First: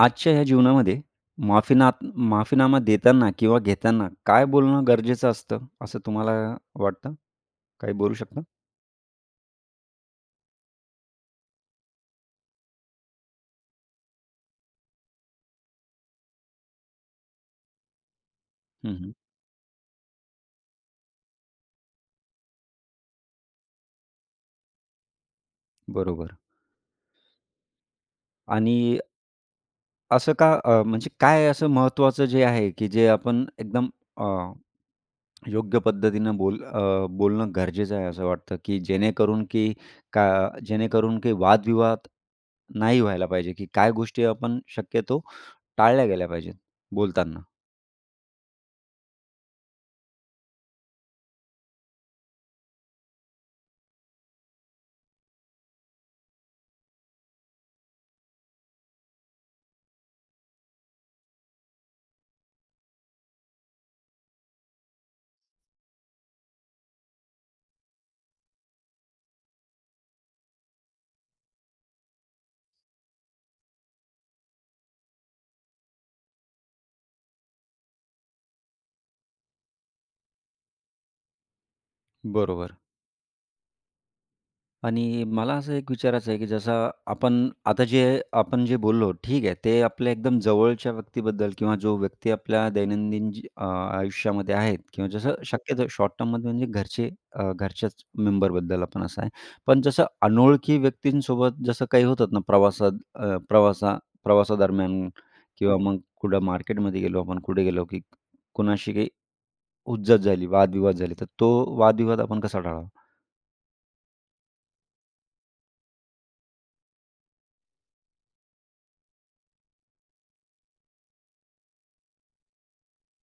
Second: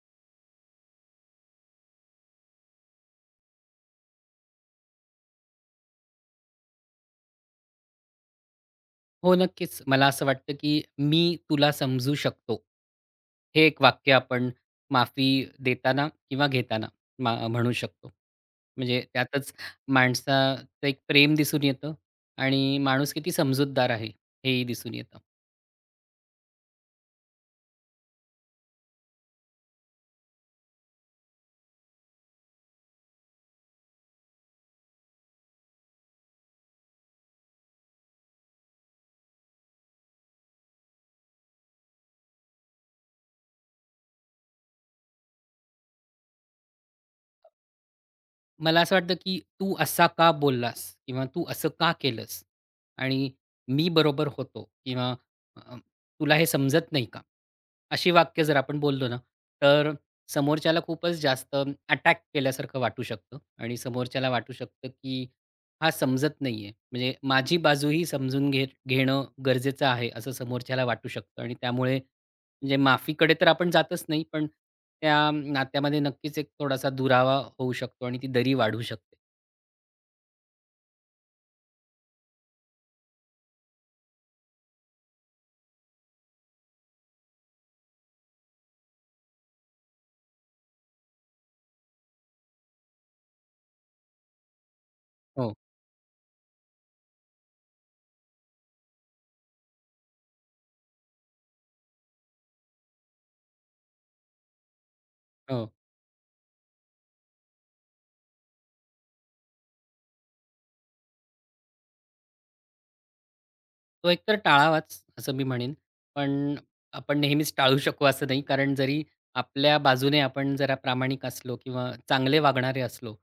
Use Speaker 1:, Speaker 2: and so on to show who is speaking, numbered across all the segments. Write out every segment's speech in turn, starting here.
Speaker 1: आजच्या ह्या जीवनामध्ये माफीनात माफीनामा देताना किंवा घेताना काय बोलणं गरजेचं असतं, असं तुम्हाला वाटतं? काही बोलू शकता?
Speaker 2: हो, नक्कीच. मला असं वाटतं, की "मी तुला समजू शकतो." हे एक वाक्य आपण माफी देताना किंवा घेताना म्हणू शकतो.
Speaker 1: हं,
Speaker 2: म्हणजे
Speaker 1: हं.
Speaker 2: त्यातच माणसाचं एक प्रेम दिसून येतं आणि माणूस किती समजूतदार आहे हेही दिसून येतं.
Speaker 1: बरोबर. आणि असं का म्हणजे काय असं महत्त्वाचं जे आहे, की जे आपण एकदम अ, योग्य पद्धतीनं बोलणं गरजेचं आहे असं वाटतं, की का जेणेकरून की वादविवाद नाही व्हायला पाहिजे, की काय गोष्टी आपण शक्यतो टाळल्या गेल्या पाहिजेत बोलताना?
Speaker 2: मला असं वाटतं, की "तू असा का बोललास?" किंवा "तू असं का केलंस?" आणि "मी बरोबर होतो" किंवा अ, "तुला हे समजत नाही का?" अशी वाक्य जर आपण बोललो ना, तर समोरच्याला खूपच जास्त अटॅक केल्यासारखं वाटू शकतं आणि समोरच्याला वाटू शकतं, की हा समजत नाहीये. म्हणजे माझी बाजूही समजून घेणं गरजेचं आहे, असं समोरच्याला वाटू शकतं आणि त्यामुळे म्हणजे माफीकडे तर आपण जातच नाही, पण त्या नात्यामध्ये नक्कीच एक थोडासा दुरावा होऊ शकतो आणि ती दरी वाढू शकते.
Speaker 1: बरोबर. आणि मला असं एक विचारायचं आहे, की जसं आपण आता जे बोललो, ठीक आहे. ते आपल्या एकदम जवळच्या व्यक्तीबद्दल किंवा जो व्यक्ती आपल्या दैनंदिन आयुष्यामध्ये आहेत किंवा जसं
Speaker 2: हो.
Speaker 1: शक्यतो शॉर्ट टर्ममध्ये म्हणजे घरचे घरच्याच मेंबरबद्दल आपण असं आहे. पण जसं अनोळखी व्यक्तींसोबत जसं काही होतात ना प्रवासात अ, प्रवासा प्रवासादरम्यान
Speaker 2: हो.
Speaker 1: किंवा मग कुठं मार्केटमध्ये गेलो आपण, कुठे गेलो, की कोणाशी काही हुज्जत झाली, वादविवाद झाले, तर तो वादविवाद आपण कसा टाळावा?
Speaker 2: तो एकतर टाळावाच असं मी म्हणेन. पण आपण नेहमीच टाळू शकू असं नाही. कारण जरी आपल्या बाजूने आपण जरा प्रामाणिक असलो किंवा चांगले वागणारे असलो,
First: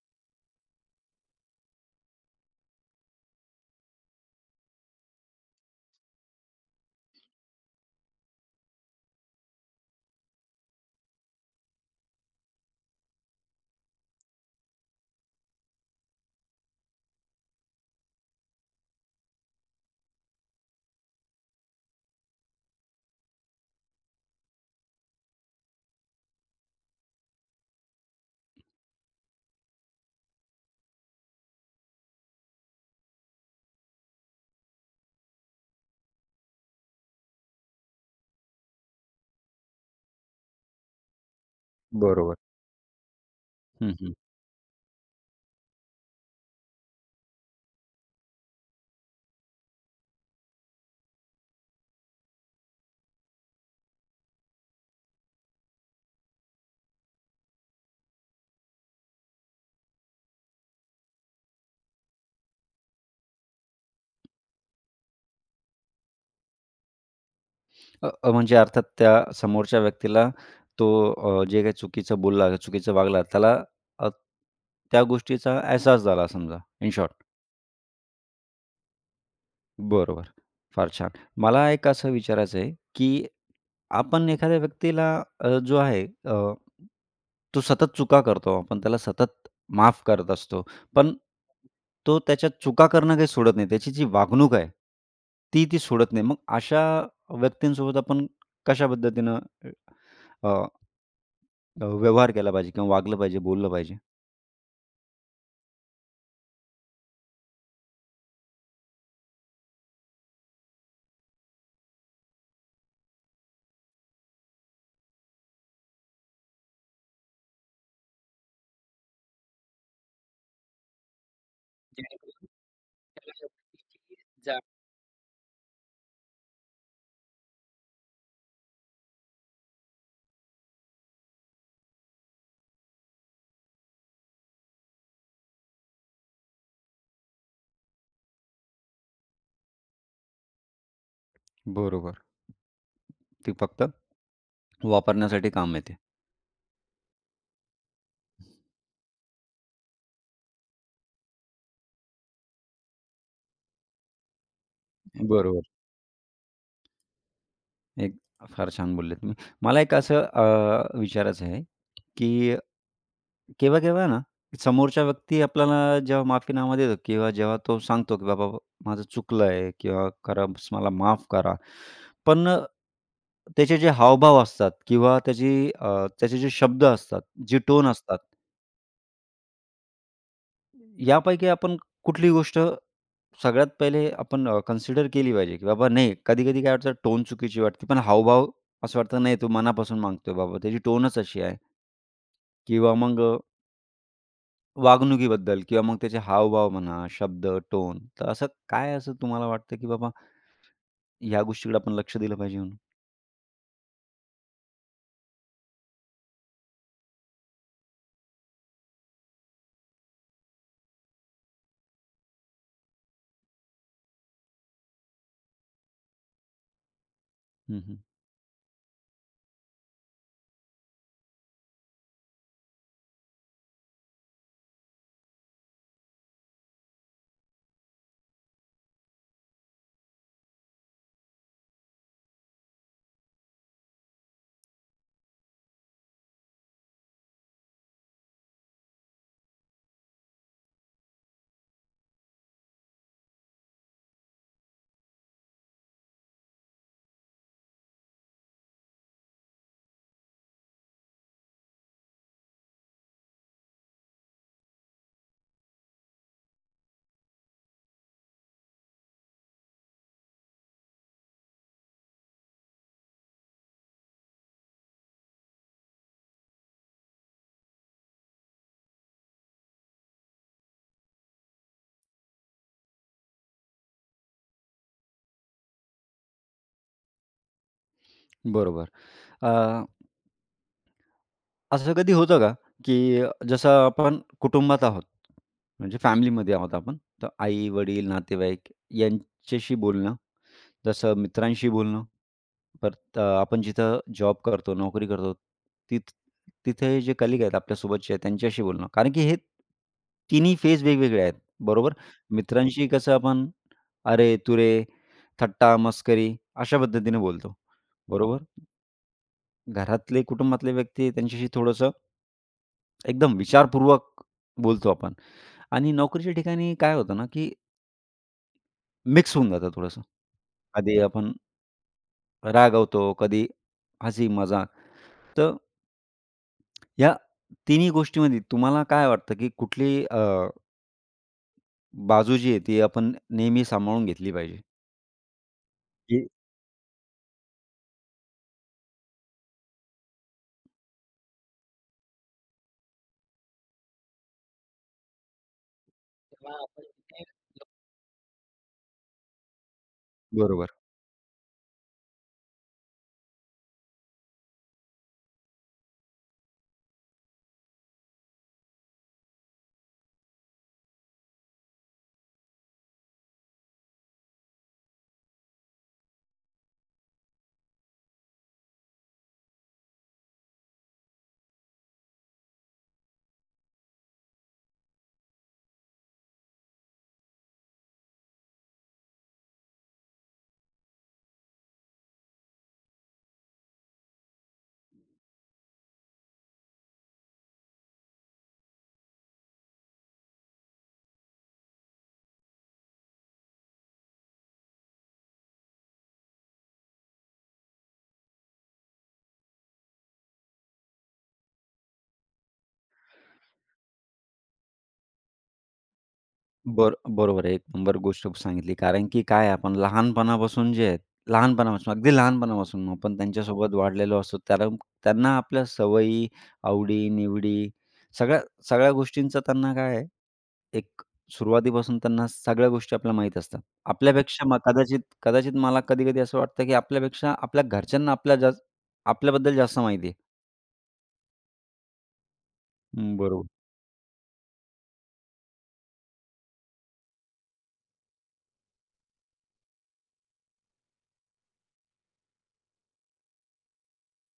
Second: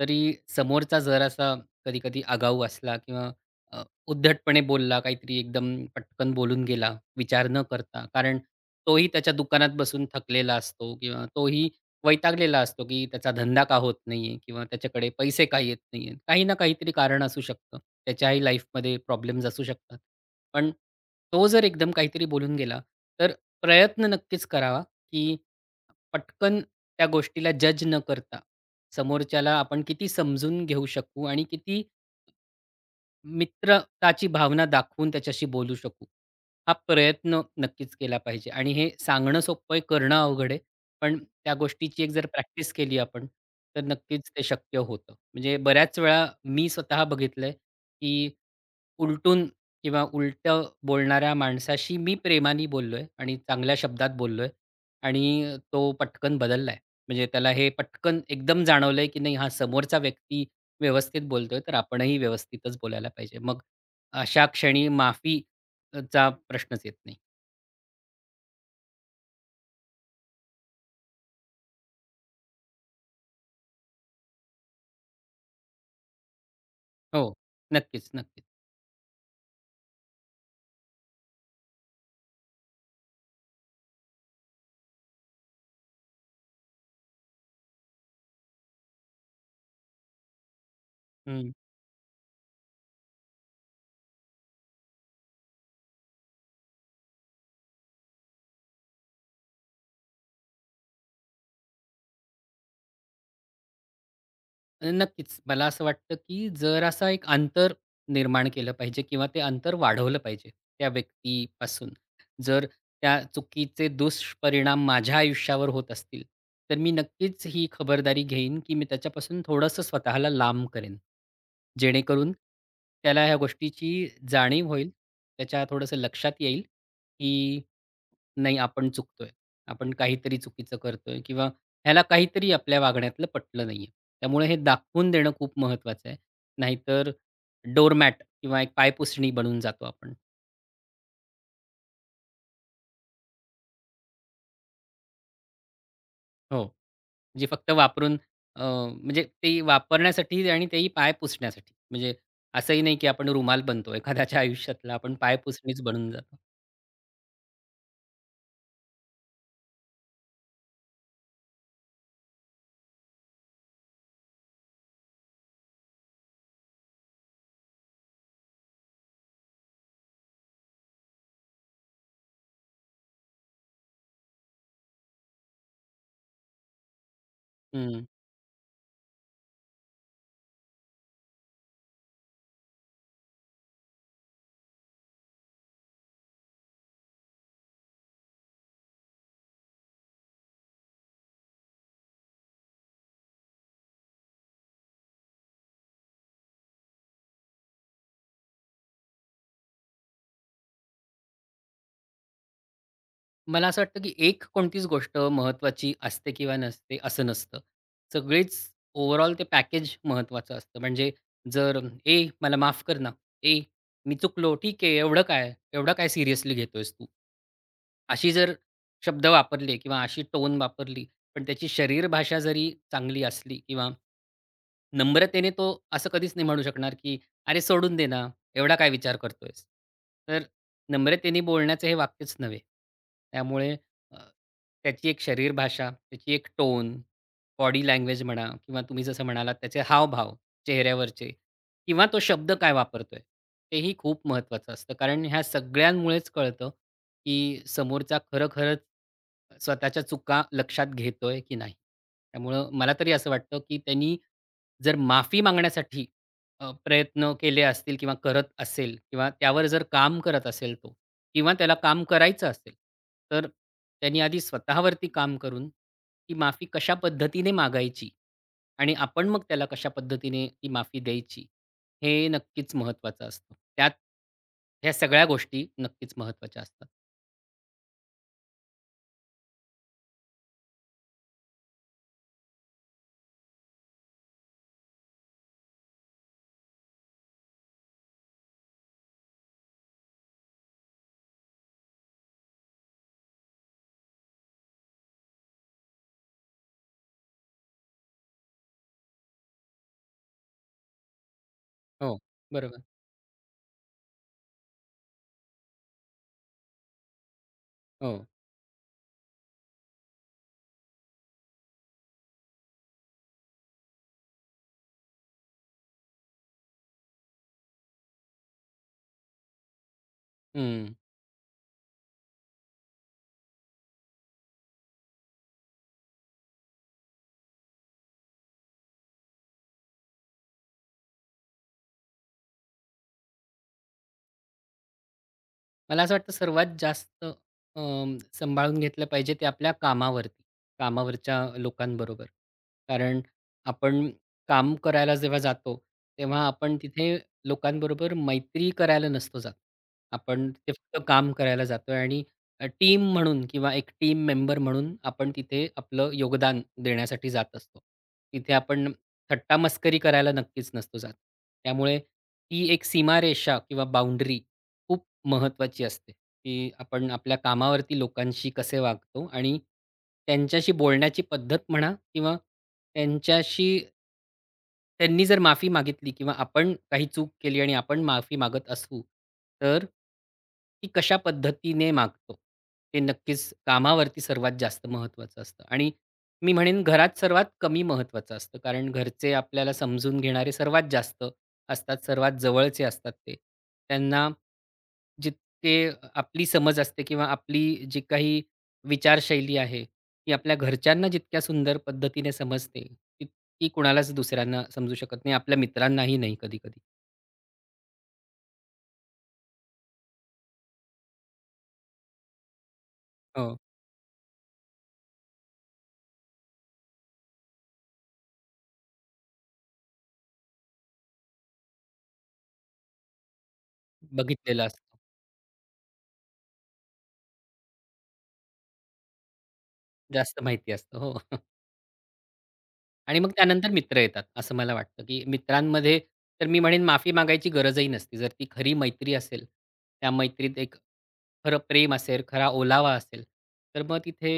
Speaker 2: तरी समोरचा जरासा कधी-कधी आगाऊ असला किंवा अ, उद्धटपणे बोलला, काहीतरी एकदम पटकन बोलून गेला, विचार न करता. कारण तोही त्याच्या दुकानात बसून थकलेला असतो किंवा तोही वैतागलेला असतो, की त्याचा धंदा का होत नाहीये किंवा त्याच्याकडे पैसे का येत नाहीयेत. काही ना काहीतरी कारण असू शकतं. त्याच्याही लाईफमध्ये प्रॉब्लेम्स असू शकतात. पण तो जर एकदम काहीतरी बोलून गेला, तर प्रयत्न नक्कीच करावा, की पटकन त्या गोष्टीला जज न करता, समोरच्याला आपण किती समजून घेऊ शकू आणि किती मित्रताची भावना दाखवून त्याच्याशी बोलू शकू. हा प्रयत्न नक्कीच केला पाहिजे आणि हे सांगणं सोपं आहे, करणं अवघड आहे. पण त्या गोष्टीची एक जर
Speaker 1: बरोबर.
Speaker 2: प्रॅक्टिस केली आपण, तर
Speaker 1: हं, हं.
Speaker 2: नक्कीच ते शक्य होतं. म्हणजे बऱ्याच वेळा मी स्वतः बघितलंय, की उलटून किंवा उलटं बोलणाऱ्या माणसाशी मी प्रेमाने बोललोय आणि चांगल्या शब्दात बोललोय आणि तो पटकन बदललाय. म्हणजे त्याला हे पटकन एकदम जाणवलंय, की नाही हा समोरचा व्यक्ती व्यवस्थित बोलतोय, तर आपणही व्यवस्थितच बोलायला पाहिजे. मग अशा क्षणी माफी चा प्रश्नच येत नाही.
Speaker 1: अ, अ, म्हणजे अर्थात त्या समोरच्या व्यक्तीला तो जे काही चुकीचं बोलला, चुकीचं वागला त्याला अ, त्या गोष्टीचा अहसास झाला समजा इन
Speaker 2: हो,
Speaker 1: शॉर्ट.
Speaker 2: नक्कीच, नक्कीच.
Speaker 1: बरोबर. फार छान. मला एक असं विचारायचं आहे, की आपण एखाद्या व्यक्तीला अ, जो आहे अ, तो सतत चुका करतो. आपण त्याला सतत माफ करत असतो. पण तो त्याच्या चुका करणं काही सोडत नाही. त्याची जी वागणूक आहे, ती ती सोडत नाही. मग अशा व्यक्तींसोबत आपण कशा पद्धतीनं व्यवहार केला पाहिजे किंवा वागलं पाहिजे, बोललं पाहिजे.
Speaker 2: नक्कीच. मला असं वाटतं, की जरासा एक अंतर निर्माण केलं पाहिजे किंवा ते अंतर वाढवलं पाहिजे त्या व्यक्तीपासून. जर त्या चुकीचे दुष्परिणाम माझ्या आयुष्यावर होत असतील, तर मी नक्कीच ही खबरदारी घेईन, की मी त्याच्यापासून थोडंसं स्वतःला लांब करेन. जेणेकरून त्याला ह्या गोष्टीची जाणीव होईल, त्याच्या थोडंसं लक्षात येईल, नाही आपण चुकतोय. आपण काहीतरी चुकीचं करतोय किंवा ह्याला काहीतरी आपल्या वागण्यातलं पटलं नाहीये. त्यामुळे हे दाखवून देणं खूप महत्त्वाचं आहे. नाहीतर डोअरमॅट किंवा एक पायपुसणी बनून जातो आपण.
Speaker 1: बरोबर. ती फक्त वापरण्यासाठी काम येते.
Speaker 2: हो. म्हणजे फक्त वापरून म्हणजे ते वापरण्यासाठी आणि तेही पाय पुसण्यासाठी. म्हणजे असंही नाही की आपण रुमाल बनतो. एखाद्याच्या आयुष्यातला आपण
Speaker 1: बरोबर.
Speaker 2: पायपुसणीच बनून जातो.
Speaker 1: एक फार छान बोलले तुम्ही. मला एक असं विचारायचं आहे, की केव्हा-केव्हा ना, समोरच्या व्यक्ती आपल्याला जेव्हा माफीनामा देतो किंवा जेव्हा तो सांगतो, की "बाबा माझं चुकलं आहे" किंवा "करा मला माफ करा." पण त्याचे जे हावभाव असतात किंवा त्याचे जे शब्द असतात, जी टोन असतात यापैकी आपण कुठली गोष्ट सगळ्यात पहिले आपण कन्सिडर केली पाहिजे, की बाबा नाही कधी-कधी काय वाटतं टोन चुकीची वाटते, पण हावभाव असं वाटतं नाही तो मनापासून मागतोय बाबा, त्याची टोनच अशी आहे किंवा मग वागणुकीबद्दल किंवा मग त्याचे हावभाव म्हणा, शब्द, टोन. तर असं काय असं तुम्हाला वाटतं, की बाबा ह्या गोष्टीकडे आपण लक्ष दिलं पाहिजे म्हणून?
Speaker 2: मला असं वाटतं, की एक कोणतीच गोष्ट महत्त्वाची असते किंवा नसते असं नसतं. सगळीच ओव्हरऑल ते पॅकेज महत्त्वाचं असतं. म्हणजे जर "ए मला माफ कर ना. ए मी चुकलो. ठीक आहे. एवढं काय? एवढं काय सिरियसली घेतोयस तू?"
Speaker 1: हं, हं.
Speaker 2: अशी जर शब्द वापरले किंवा अशी टोन वापरली, पण त्याची शरीरभाषा जरी चांगली असली किंवा नम्रतेने तो असं कधीच नाही म्हणू शकणार, की "अरे सोडून दे ना. एवढा काय विचार करतोयस?" तर नम्रतेने बोलण्याचं हे वाक्यच नव्हे. त्यामुळे अ, त्याची एक शरीरभाषा, त्याची एक टोन, बॉडी लँग्वेज म्हणा किंवा तुम्ही जसं म्हणालात त्याचे हावभाव चेहऱ्यावरचे किंवा तो शब्द काय वापरतोय, तेही खूप महत्त्वाचं असतं. कारण ह्या सगळ्यांमुळेच कळतं, की समोरचा खरोखरच स्वतःच्या चुका लक्षात घेतोय की नाही. त्यामुळं मला तरी असं वाटतं, की त्यांनी जर माफी मागण्यासाठी प्रयत्न केले असतील किंवा करत असेल किंवा त्यावर जर काम करत असेल तो किंवा त्याला काम करायचं असेल, तर त्यांनी आधी स्वतःवरती काम करून ती माफी कशा पद्धतीने मागायची आणि आपण मग त्याला कशा पद्धतीने ती माफी द्यायची, हे नक्कीच महत्त्वाचं असतं. त्यात ह्या सगळ्या गोष्टी नक्कीच महत्त्वाच्या असतात.
Speaker 1: बरोबर. असं कधी होतं का, की जसं आपण कुटुंबात आहोत, म्हणजे फॅमिलीमध्ये आहोत आपण, तर आई-वडील, नातेवाईक यांच्याशी बोलणं, जसं मित्रांशी बोलणं, परत आपण जिथं जॉब करतो, नोकरी करतो, तिथ तिथे जे कलीग आहेत आपल्यासोबतचे त्यांच्याशी बोलणं. कारण की हे तिन्ही फेज वेगवेगळे आहेत, बरोबर?
Speaker 2: हो, बरोबर.
Speaker 1: मित्रांशी कसं आपण अरे, तुरे, थट्टा, मस्करी अशा पद्धतीने बोलतो,
Speaker 2: हो.
Speaker 1: बरोबर? घरातले, कुटुंबातले व्यक्ती त्यांच्याशी थोडंसं एकदम विचारपूर्वक बोलतो आपण आणि नोकरीच्या ठिकाणी काय होतं ना, की मिक्स होऊन जातं थोडंसं.
Speaker 2: हं.
Speaker 1: कधी आपण रागावतो, कधी हसी-मजाक. तर या तिन्ही गोष्टीमध्ये तुम्हाला काय वाटतं, की कुठली बाजू जी आहे ती आपण नेहमी सांभाळून घेतली पाहिजे?
Speaker 2: मला असं
Speaker 1: की
Speaker 2: वाटतं सर्वात जास्त सांभाळून घेतलं पाहिजे ते आपल्या कामावरती, कामावरच्या लोकांबरोबर. कारण आपण काम करायला जेव्हा जातो, तेव्हा आपण तिथे लोकांबरोबर मैत्री करायला नसतो जात. आपण तिथे
Speaker 1: बरोबर.
Speaker 2: फक्त काम करायला जातोय आणि टीम म्हणून किंवा एक टीम मेंबर म्हणून आपण तिथे आपलं योगदान देण्यासाठी जात असतो. तिथे आपण थट्टा-मस्करी करायला नक्कीच नसतो जात. त्यामुळे ती एक सीमारेषा किंवा बाउंडरी खूप महत्त्वाची असते, की आपण आपल्या कामावरती लोकांशी कसे वागतो आणि त्यांच्याशी बोलण्याची पद्धत म्हणा किंवा त्यांच्याशी त्यांनी जर माफी मागितली किंवा आपण काही चूक केली आणि आपण माफी मागत असू, तर ती कशा पद्धतीने मागतो, हे नक्कीच कामावरती सर्वात जास्त महत्त्वाचं असतं आणि मी म्हणेन घरात सर्वात कमी महत्त्वाचं असतं. कारण घरचे आपल्याला समजून घेणारे सर्वात जास्त असतात, सर्वात जवळचे असतात ते. त्यांना जितके आपली समज असते किंवा आपली जी काही विचारशैली आहे, ती आपल्या घरच्यांना जितक्या सुंदर पद्धतीने समजते, तितकी कुणालाच दुसऱ्यांना समजू शकत नाही. आपल्या मित्रांनाही नाही कधी-कधी.
Speaker 1: बरोबर आहे. एक नंबर गोष्ट सांगितली. कारण की काय आहे, आपण लहानपणापासून जे आहेत, लहानपणापासून अगदी लहानपणापासून आपण
Speaker 2: हो,
Speaker 1: त्यांच्यासोबत वाढलेलो असतो. त्याला त्यांना आपल्या सवयी, आवडी-निवडी सगळ्या सगळ्या गोष्टींचा त्यांना काय आहे, एक सुरुवातीपासून त्यांना सगळ्या गोष्टी आपल्याला माहीत असतात. आपल्यापेक्षा मग
Speaker 2: बघितलेलं असतं.
Speaker 1: कदाचित कदाचित मला कधी-कधी असं वाटतं, की आपल्यापेक्षा आपल्या घरच्यांना आपल्या जास्त आपल्याबद्दल जास्त माहिती आहे.
Speaker 2: जास्त माहिती असतं. हो.
Speaker 1: हं,
Speaker 2: आणि मग
Speaker 1: बरोबर.
Speaker 2: त्यानंतर मित्र येतात, असं मला वाटतं, की मित्रांमध्ये तर मी म्हणेन माफी मागायची गरजही नसते. जर ती खरी मैत्री असेल, त्या मैत्रीत एक खरं प्रेम असेल, खरा ओलावा असेल, तर मग तिथे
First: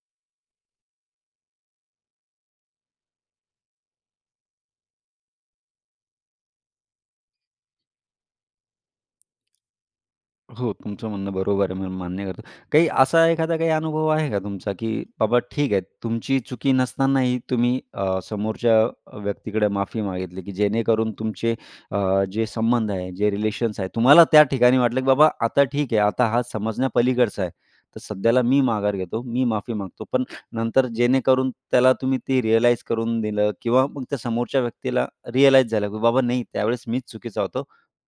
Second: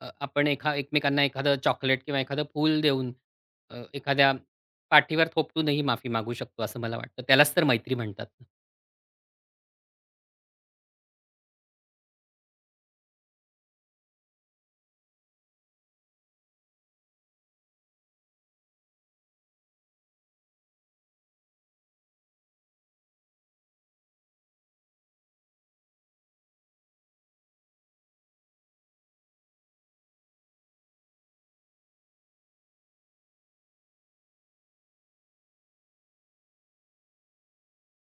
Speaker 2: आपण एकमेकांना एखादं चॉकलेट किंवा एखादं फूल देऊन एखाद्या पाठीवर थोपटूनही माफी मागू शकतो, असं मला वाटतं. त्यालाच तर मैत्री म्हणतात.
Speaker 1: हो, तुमचं म्हणणं बरोबर आहे. मी मान्य करतो. काही असा एखादा काही अनुभव आहे का तुमचा, की बाबा ठीक आहे, तुमची चुकी नसतानाही तुम्ही समोरच्या व्यक्तीकडे माफी मागितली, की जेणेकरून तुमचे जे संबंध आहे, जे रिलेशन्स आहे, तुम्हाला त्या ठिकाणी वाटलं, की बाबा आता ठीक आहे, आता हा समजण्यापलीकडचा आहे. तर सध्याला मी माघार घेतो, मी माफी मागतो. पण नंतर जेणेकरून त्याला तुम्ही ते रिअलाईज करून दिलं किंवा मग त्या समोरच्या व्यक्तीला रिअलाईज झालं, की बाबा नाही त्यावेळेस मीच चुकीचा होतो.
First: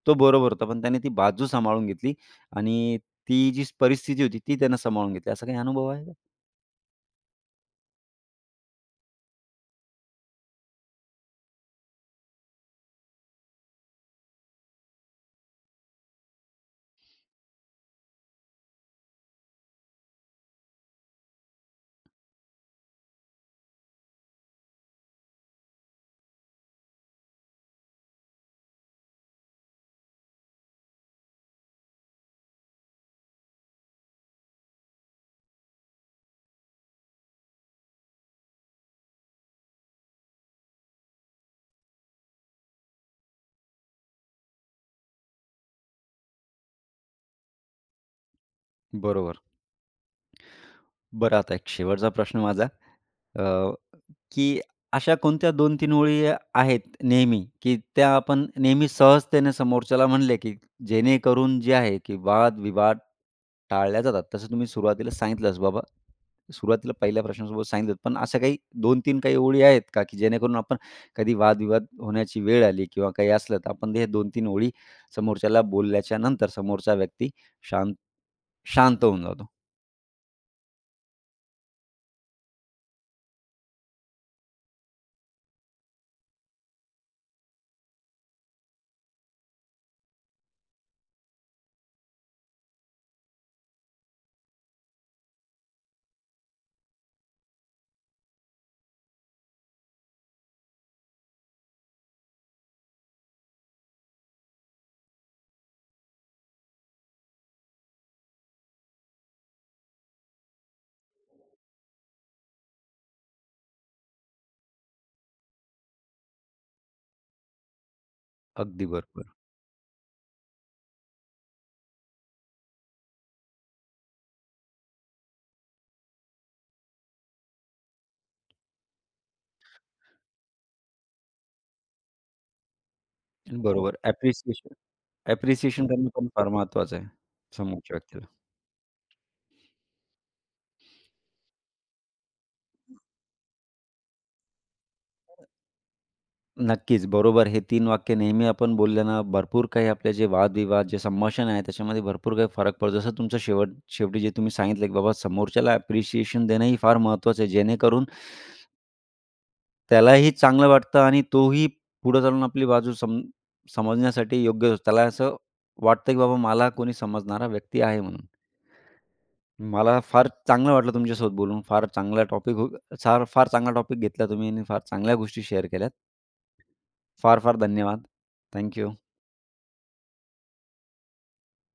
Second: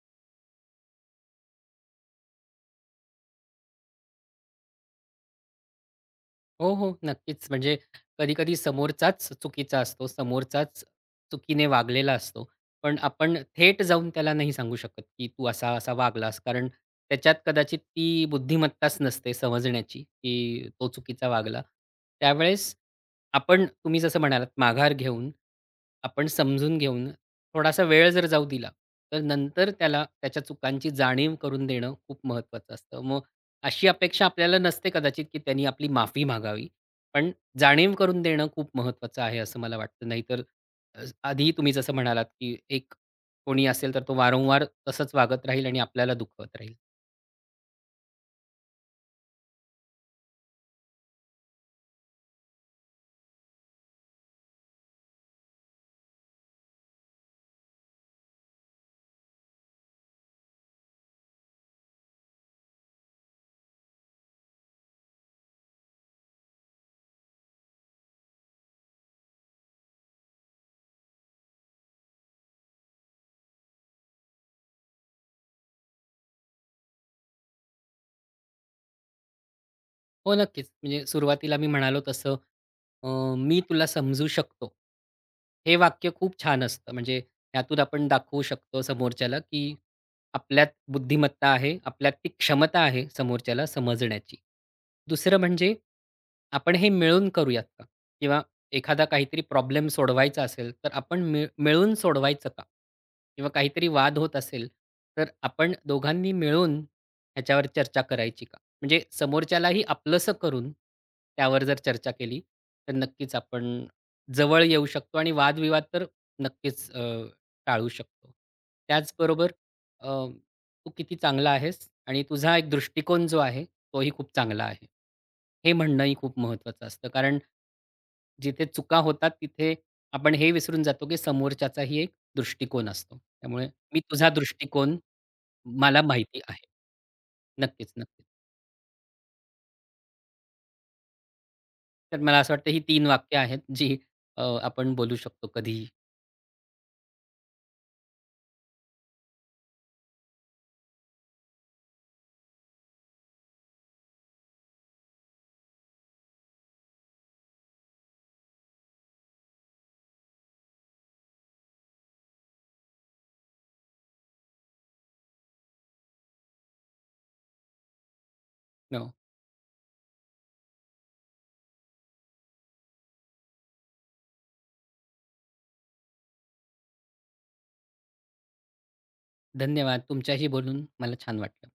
Speaker 1: तो बरोबर होता, पण त्याने ती बाजू सांभाळून घेतली आणि ती जी परिस्थिती होती ती त्यांना सांभाळून घेतली. असा काही अनुभव आहे का?
Speaker 2: हो, हो. नक्कीच. म्हणजे कधी-कधी समोरचाच चुकीचा असतो, समोरचाच चुकीने वागलेला असतो. पण आपण थेट जाऊन त्याला नाही सांगू शकत, की तू असा-असा वागलास. कारण त्याच्यात कदाचित ती बुद्धिमत्ताच नसते समजण्याची, की तो चुकीचा वागला. त्यावेळेस आपण तुम्ही जसं म्हणालात माघार घेऊन, आपण समजून घेऊन थोडासा वेळ जर जाऊ दिला, तर नंतर त्याला त्याच्या चुकांची जाणीव करून देणं खूप महत्त्वाचं असतं. मग अशी अपेक्षा आपल्याला नसते कदाचित, की त्यांनी आपली माफी मागावी. पण जाणीव करून देणं खूप महत्त्वाचं आहे असं मला वाटतं. नाहीतर आधी तुम्ही जसं म्हणालात, की एक कोणी असेल तर तो वारंवार तसंच वागत राहील आणि आपल्याला दुखवत राहील.
Speaker 1: बरोबर. बरं आता एक शेवटचा प्रश्न माझा. अ, की अशा कोणत्या 2 तीन ओळी आहेत नेहमी, की त्या आपण नेहमी सहजतेने समोरच्याला म्हणले, की जेणेकरून जे आहे, की वाद-विवाद टाळल्या जातात. तसं तुम्ही सुरुवातीला सांगितलंच बाबा, सुरुवातीला पहिल्या प्रश्नासोबत सांगितलं. पण अशा काही 2 तीन काही ओळी आहेत का, की जेणेकरून आपण कधी वादविवाद होण्याची वेळ आली किंवा काही असलं, तर आपण हे 2-3 ओळी समोरच्याला बोलल्याच्या नंतर समोरचा व्यक्ती शांत शांत होऊन जातो.
Speaker 2: हो, नक्कीच. म्हणजे सुरुवातीला मी म्हणालो तसं अ, "मी तुला समजू शकतो." हे वाक्य खूप छान असतं. म्हणजे यातून आपण दाखवू शकतो समोरच्याला, की आपल्यात बुद्धिमत्ता आहे, आपल्यात ती क्षमता आहे समोरच्याला समजण्याची. दुसरं म्हणजे आपण हे मिळून करूयात का? किंवा एखादा काहीतरी प्रॉब्लेम सोडवायचा असेल, तर आपण मिळून सोडवायचं का? किंवा काहीतरी वाद होत असेल, तर आपण दोघांनी मिळून ह्याच्यावर चर्चा करायची का? म्हणजे समोरच्यालाही आपलंसं करून त्यावर जर चर्चा केली, तर नक्कीच आपण जवळ येऊ शकतो आणि वादविवाद तर नक्कीच टाळू शकतो.
Speaker 1: अगदी बरोबर.
Speaker 2: त्याचबरोबर अ, तू किती चांगला आहेस आणि तुझा एक दृष्टिकोन जो आहे, तोही खूप चांगला आहे. हे म्हणणंही खूप महत्त्वाचं असतं. कारण जिथे चुका होतात, तिथे आपण हे विसरून जातो, की समोरच्याचाही एक दृष्टिकोन असतो.
Speaker 1: हो.
Speaker 2: त्यामुळे
Speaker 1: बरोबर.
Speaker 2: मी तुझा
Speaker 1: ॲप्रिसिएशन
Speaker 2: दृष्टिकोन
Speaker 1: ॲप्रिसिएशन
Speaker 2: मला
Speaker 1: करणं पण
Speaker 2: माहिती
Speaker 1: फार
Speaker 2: आहे.
Speaker 1: महत्त्वाचं आहे,
Speaker 2: नक्कीच,
Speaker 1: समोरच्या
Speaker 2: नक्कीच.
Speaker 1: व्यक्तीला.
Speaker 2: तर मला असं वाटतं ही 3 वाक्य आहेत जी आपण बोलू शकतो कधीही.
Speaker 1: नक्कीच, बरोबर. हे 3 वाक्य नेहमी आपण बोलले ना, भरपूर काही आपले जे वाद-विवाद, जे संभाषण आहे, त्याच्यामध्ये भरपूर काही फरक पडतो. जसं तुमचं शेवटी जे तुम्ही सांगितलं, की बाबा समोरच्याला ॲप्रिसिएशन देणं ही फार महत्त्वाचं आहे, जेणेकरून त्यालाही चांगलं वाटतं आणि तोही पुढे चालून आपली बाजू समजण्यासाठी योग्य त्याला असं वाटतं, की बाबा मला कोणी समजणारा व्यक्ती आहे म्हणून.
Speaker 2: हो.
Speaker 1: मला फार चांगलं वाटलं तुमच्यासोबत बोलून. फार चांगला टॉपिक हो फार फार चांगला टॉपिक घेतला तुम्ही आणि फार चांगल्या गोष्टी शेअर केल्यात. फार फार धन्यवाद. Thank you.
Speaker 2: धन्यवाद. तुमच्याशी बोलून मला छान वाटलं.